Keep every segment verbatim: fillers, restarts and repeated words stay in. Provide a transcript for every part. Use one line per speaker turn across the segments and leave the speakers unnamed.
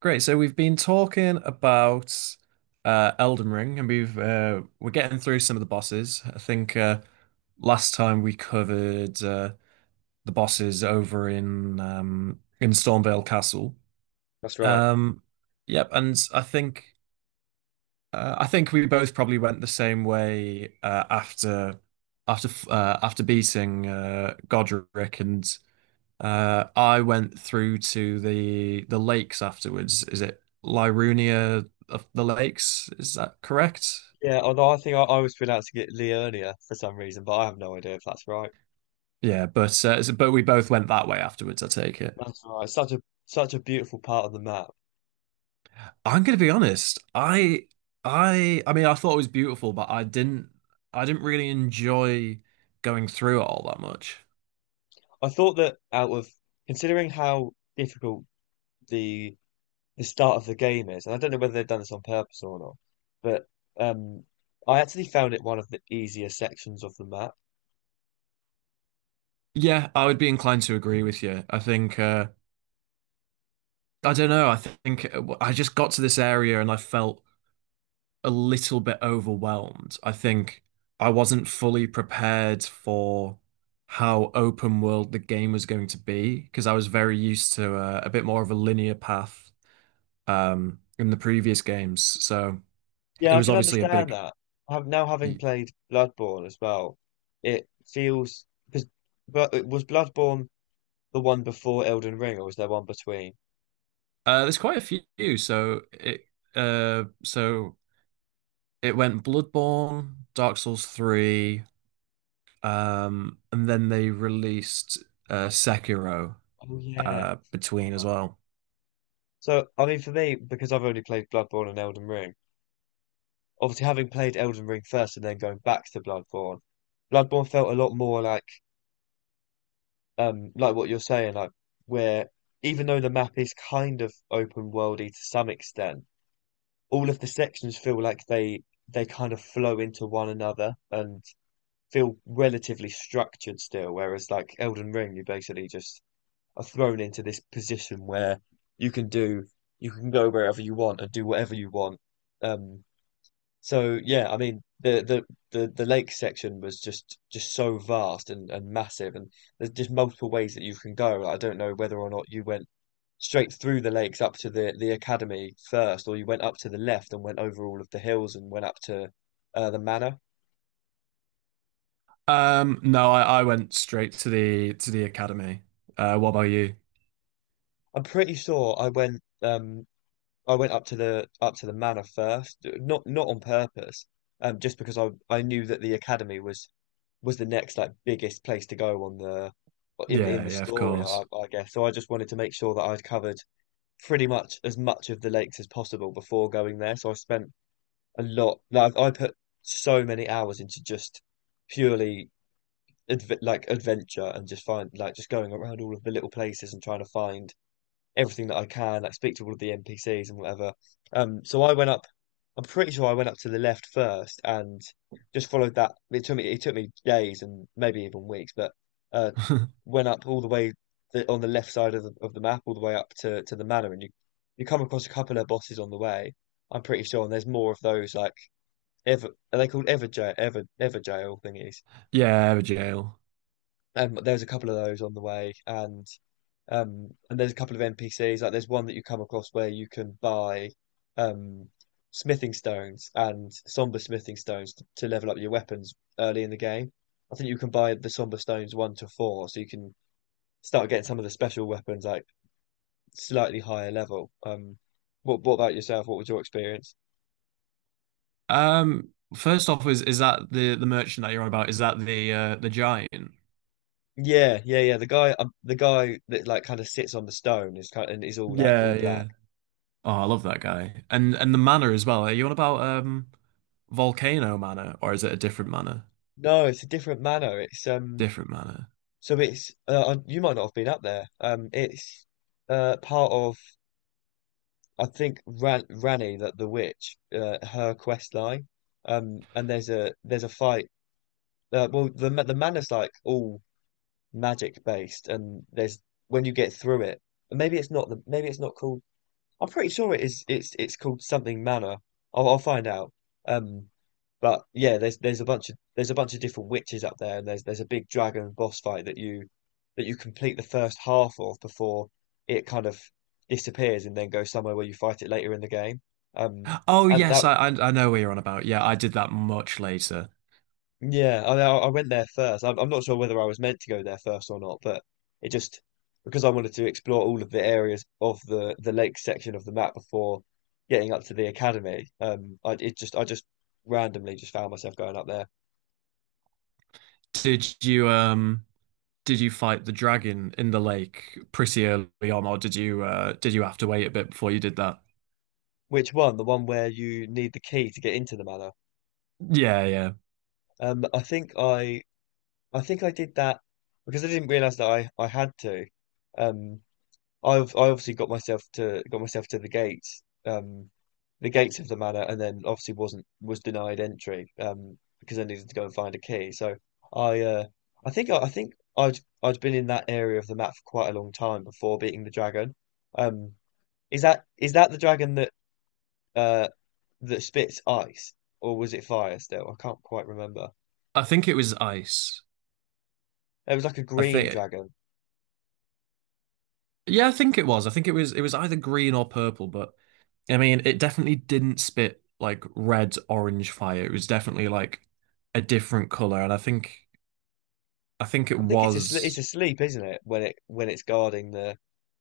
Great. So we've been talking about uh, Elden Ring, and we've uh, we're getting through some of the bosses. I think uh, last time we covered uh, the bosses over in um, in Stormvale Castle.
That's right.
Um, yep, and I think uh, I think we both probably went the same way uh, after after uh, after beating uh, Godric and uh, I went through to the the lakes afterwards. Is it Lirunia of the lakes? Is that correct?
Yeah, although I think I, I was pronouncing it Leonia for some reason, but I have no idea if that's right.
Yeah, but uh, so- but we both went that way afterwards, I take it.
That's right. Such a such a beautiful part of the map.
I'm gonna be honest. I I I mean I thought it was beautiful, but I didn't I didn't really enjoy going through it all that much.
I thought that out of considering how difficult the the start of the game is, and I don't know whether they've done this on purpose or not, but um, I actually found it one of the easier sections of the map.
Yeah, I would be inclined to agree with you. I think uh I don't know, I think uh, I just got to this area and I felt a little bit overwhelmed. I think I wasn't fully prepared for how open world the game was going to be because I was very used to uh, a bit more of a linear path um, in the previous games. So it
Yeah, I
was
can
obviously a
understand
big.
that. I have now having played Bloodborne as well, it feels because but it was Bloodborne the one before Elden Ring, or was there one between?
Uh, there's quite a few. So it uh, so it went Bloodborne, Dark Souls three, um, and then they released uh, Sekiro
Oh yeah.
uh, between as well.
So I mean, for me, because I've only played Bloodborne and Elden Ring, obviously having played Elden Ring first and then going back to Bloodborne, Bloodborne felt a lot more like um like what you're saying, like where even though the map is kind of open worldy to some extent, all of the sections feel like they they kind of flow into one another and feel relatively structured still, whereas like Elden Ring, you basically just are thrown into this position where you can do you can go wherever you want and do whatever you want. Um, so yeah, I mean the, the the the lake section was just just so vast and, and massive, and there's just multiple ways that you can go. I don't know whether or not you went straight through the lakes up to the the academy first, or you went up to the left and went over all of the hills and went up to uh, the manor.
Um, no, I, I went straight to the to the academy. Uh, what about you?
I'm pretty sure I went um I went up to the up to the manor first, not not on purpose, um, just because I I knew that the academy was was the next like biggest place to go on the in the in
Yeah,
the
yeah, of
story, I,
course.
I guess. So I just wanted to make sure that I'd covered pretty much as much of the lakes as possible before going there. So I spent a lot, like I put so many hours into just purely adve like adventure and just find like just going around all of the little places and trying to find everything that I can, like speak to all of the N P Cs and whatever. Um, so I went up. I'm pretty sure I went up to the left first and just followed that. It took me it took me days and maybe even weeks, but uh, went up all the way the, on the left side of the of the map, all the way up to to the manor, and you you come across a couple of bosses on the way. I'm pretty sure, and there's more of those like ever. Are they called ever jail ever ever jail thingies?
Yeah, the jail.
And there's a couple of those on the way, and um, and there's a couple of N P Cs, like there's one that you come across where you can buy um, smithing stones and somber smithing stones to, to level up your weapons early in the game. I think you can buy the somber stones one to four, so you can start getting some of the special weapons like slightly higher level. Um, what what about yourself? What was your experience?
Um, first off, is is that the the merchant that you're on about? Is that the uh the giant?
Yeah, yeah, yeah. The guy, um, the guy that like kind of sits on the stone is kind and is all like
Yeah,
all black.
yeah. Oh, I love that guy. And and the manor as well. Are you on about um Volcano Manor or is it a different manor?
No, it's a different manor. It's um.
Different manor.
So it's uh, uh, you might not have been up there. Um, it's uh part of I think Ran Rani that the witch uh, her quest line. Um, and there's a there's a fight. Uh, well, the ma- the manor's like all magic based, and there's when you get through it. And maybe it's not the maybe it's not called I'm pretty sure it is. It's it's called something manor. I'll, I'll find out. Um, but yeah, there's there's a bunch of there's a bunch of different witches up there, and there's there's a big dragon boss fight that you that you complete the first half of before it kind of disappears and then goes somewhere where you fight it later in the game. Um,
Oh
and
yes,
that
I I, I know what you're on about. Yeah, I did that much later.
Yeah, I, I went there first. I'm, I'm not sure whether I was meant to go there first or not, but it just because I wanted to explore all of the areas of the the lake section of the map before getting up to the academy. Um, I it just I just randomly just found myself going up there.
Did you um? Did you fight the dragon in the lake pretty early on, or did you uh did you have to wait a bit before you did that?
Which one? The one where you need the key to get into the manor.
Yeah, yeah.
Um, I think I I think I did that because I didn't realize that I I had to. um, I've I obviously got myself to got myself to the gates, um, the gates of the manor, and then obviously wasn't was denied entry um, because I needed to go and find a key. So I uh, I think I, I think I'd I'd been in that area of the map for quite a long time before beating the dragon. Um, is that is that the dragon that uh, that spits ice, or was it fire still? I can't quite remember.
I think it was ice.
It was like a
I
green
think
dragon.
yeah, I think it was. I think it was it was either green or purple, but I mean it definitely didn't spit like red orange fire. It was definitely like a different color, and I think I think it
I think it's a it's
was
asleep, isn't it? When it when it's guarding the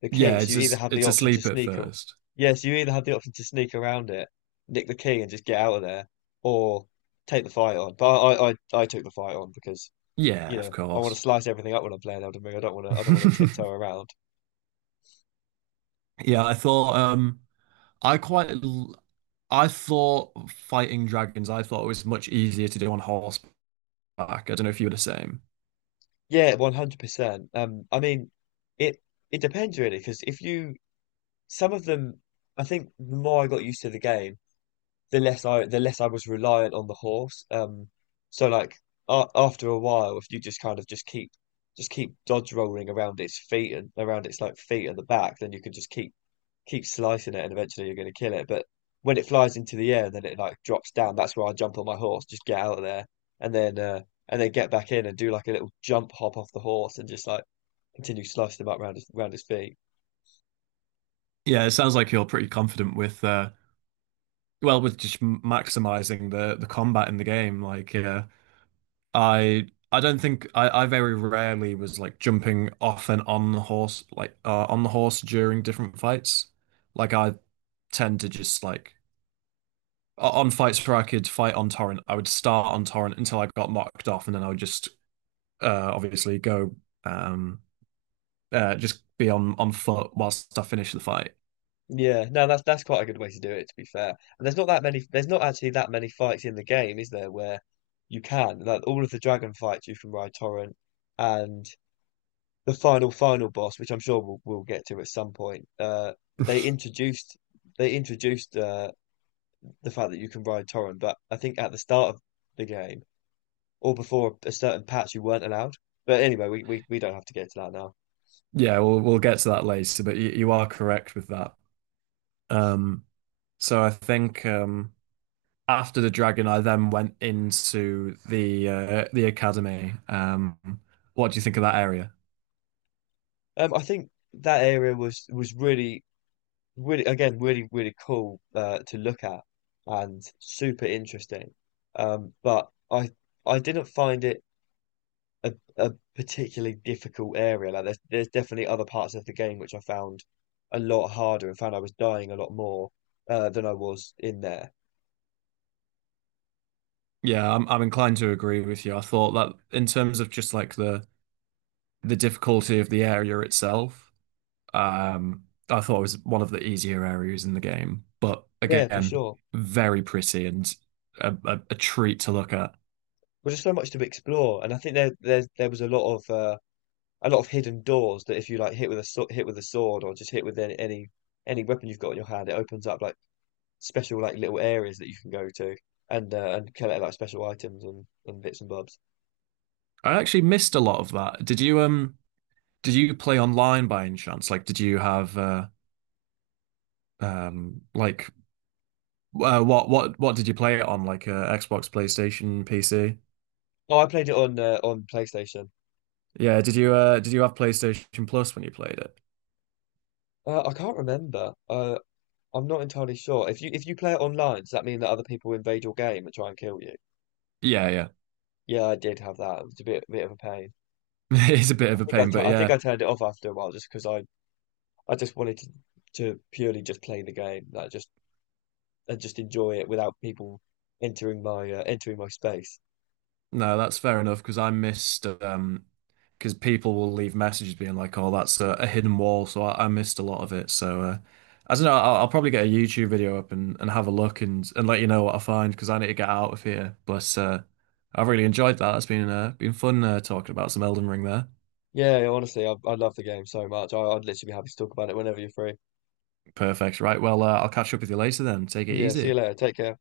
the key.
yeah,
So
it's
you either
just,
have the
it's
option to
asleep at
sneak, a-
first.
yeah, so you either have the option to sneak around it, nick the key, and just get out of there, or take the fight on. But I, I, I took the fight on because you
Yeah, of
know I want to
course.
slice everything up when I'm playing Elden Ring. I don't want to, I don't want to tiptoe around.
Yeah, I thought um I quite l- I thought fighting dragons, I thought it was much easier to do on horseback. I don't know if you were the same.
Yeah, one hundred percent. Um, I mean, it it depends really because if you some of them, I think the more I got used to the game, the less I the less I was reliant on the horse. Um, so like a after a while, if you just kind of just keep just keep dodge rolling around its feet and around its like feet and the back, then you can just keep keep slicing it, and eventually you're going to kill it. But when it flies into the air and then it like drops down, that's where I jump on my horse, just get out of there, and then uh, and then get back in and do like a little jump hop off the horse and just like continue slicing them up round his round his feet.
Yeah, it sounds like you're pretty confident with uh well with just maximizing the the combat in the game. Like yeah, I I don't think I, I very rarely was like jumping off and on the horse like uh, on the horse during different fights. Like I tend to just like o- on fights where I could fight on torrent, I would start on torrent until I got knocked off and then I would just uh obviously go um uh, just be on on foot whilst I finish the fight.
Yeah, no, that's that's quite a good way to do it, to be fair. And there's not that many, there's not actually that many fights in the game, is there, where you can, like all of the dragon fights you can ride Torrent, and the final final boss, which I'm sure we'll, we'll get to at some point. Uh, they introduced they introduced uh, the fact that you can ride Torrent, but I think at the start of the game or before a certain patch, you weren't allowed. But anyway, we we, we don't have to get to that now.
Yeah, we'll we'll get to that later, but you, you are correct with that. Um, so I think um, after the dragon, I then went into the uh, the academy. Um, what do you think of that area?
Um, I think that area was was really really again really really cool uh, to look at and super interesting, um, but I I didn't find it a, a particularly difficult area like there's there's definitely other parts of the game which I found a lot harder and found I was dying a lot more uh, than I was in there.
Yeah, I'm I'm inclined to agree with you. I thought that in terms of just like the the difficulty of the area itself, um, I thought it was one of the easier areas in the game, but
Yeah, for
again,
sure,
very pretty and a, a, a treat to look at.
but there's so much to explore and I think there there there was a lot of uh, a lot of hidden doors that if you like hit with a sw- hit with a sword or just hit with any any any weapon you've got in your hand, it opens up like special like little areas that you can go to and uh, and collect like special items and, and bits and bobs.
I actually missed a lot of that. Did you um did you play online by any chance? Like, did you have uh um like uh, what what what did you play it on? Like uh, Xbox, PlayStation, P C?
Oh, I played it on uh, on PlayStation.
Yeah, did you uh did you have PlayStation Plus when you played it?
Uh, I can't remember. Uh, I'm not entirely sure. If you if you play it online, does that mean that other people invade your game and try and kill you?
Yeah, yeah.
Yeah, I did have that. It was a bit bit of a pain.
It's a bit
I
of a
think I,
pain,
t
but
I think
yeah.
I turned it off after a while just because I I just wanted to to purely just play the game, like just and just enjoy it without people entering my uh, entering my space.
No, that's fair enough because I missed um because people will leave messages being like, "Oh, that's a, a hidden wall," so I, I missed a lot of it. So uh, I don't know. I'll, I'll probably get a YouTube video up and, and have a look and and let you know what I find because I need to get out of here. But uh, I've really enjoyed that. It's been uh, been fun uh, talking about some Elden Ring there.
Yeah, honestly, I, I love the game so much. I, I'd literally be happy to talk about it whenever you're free.
Perfect. Right. Well, uh, I'll catch up with you later then. Take it
Yeah, see you
easy.
later. Take care.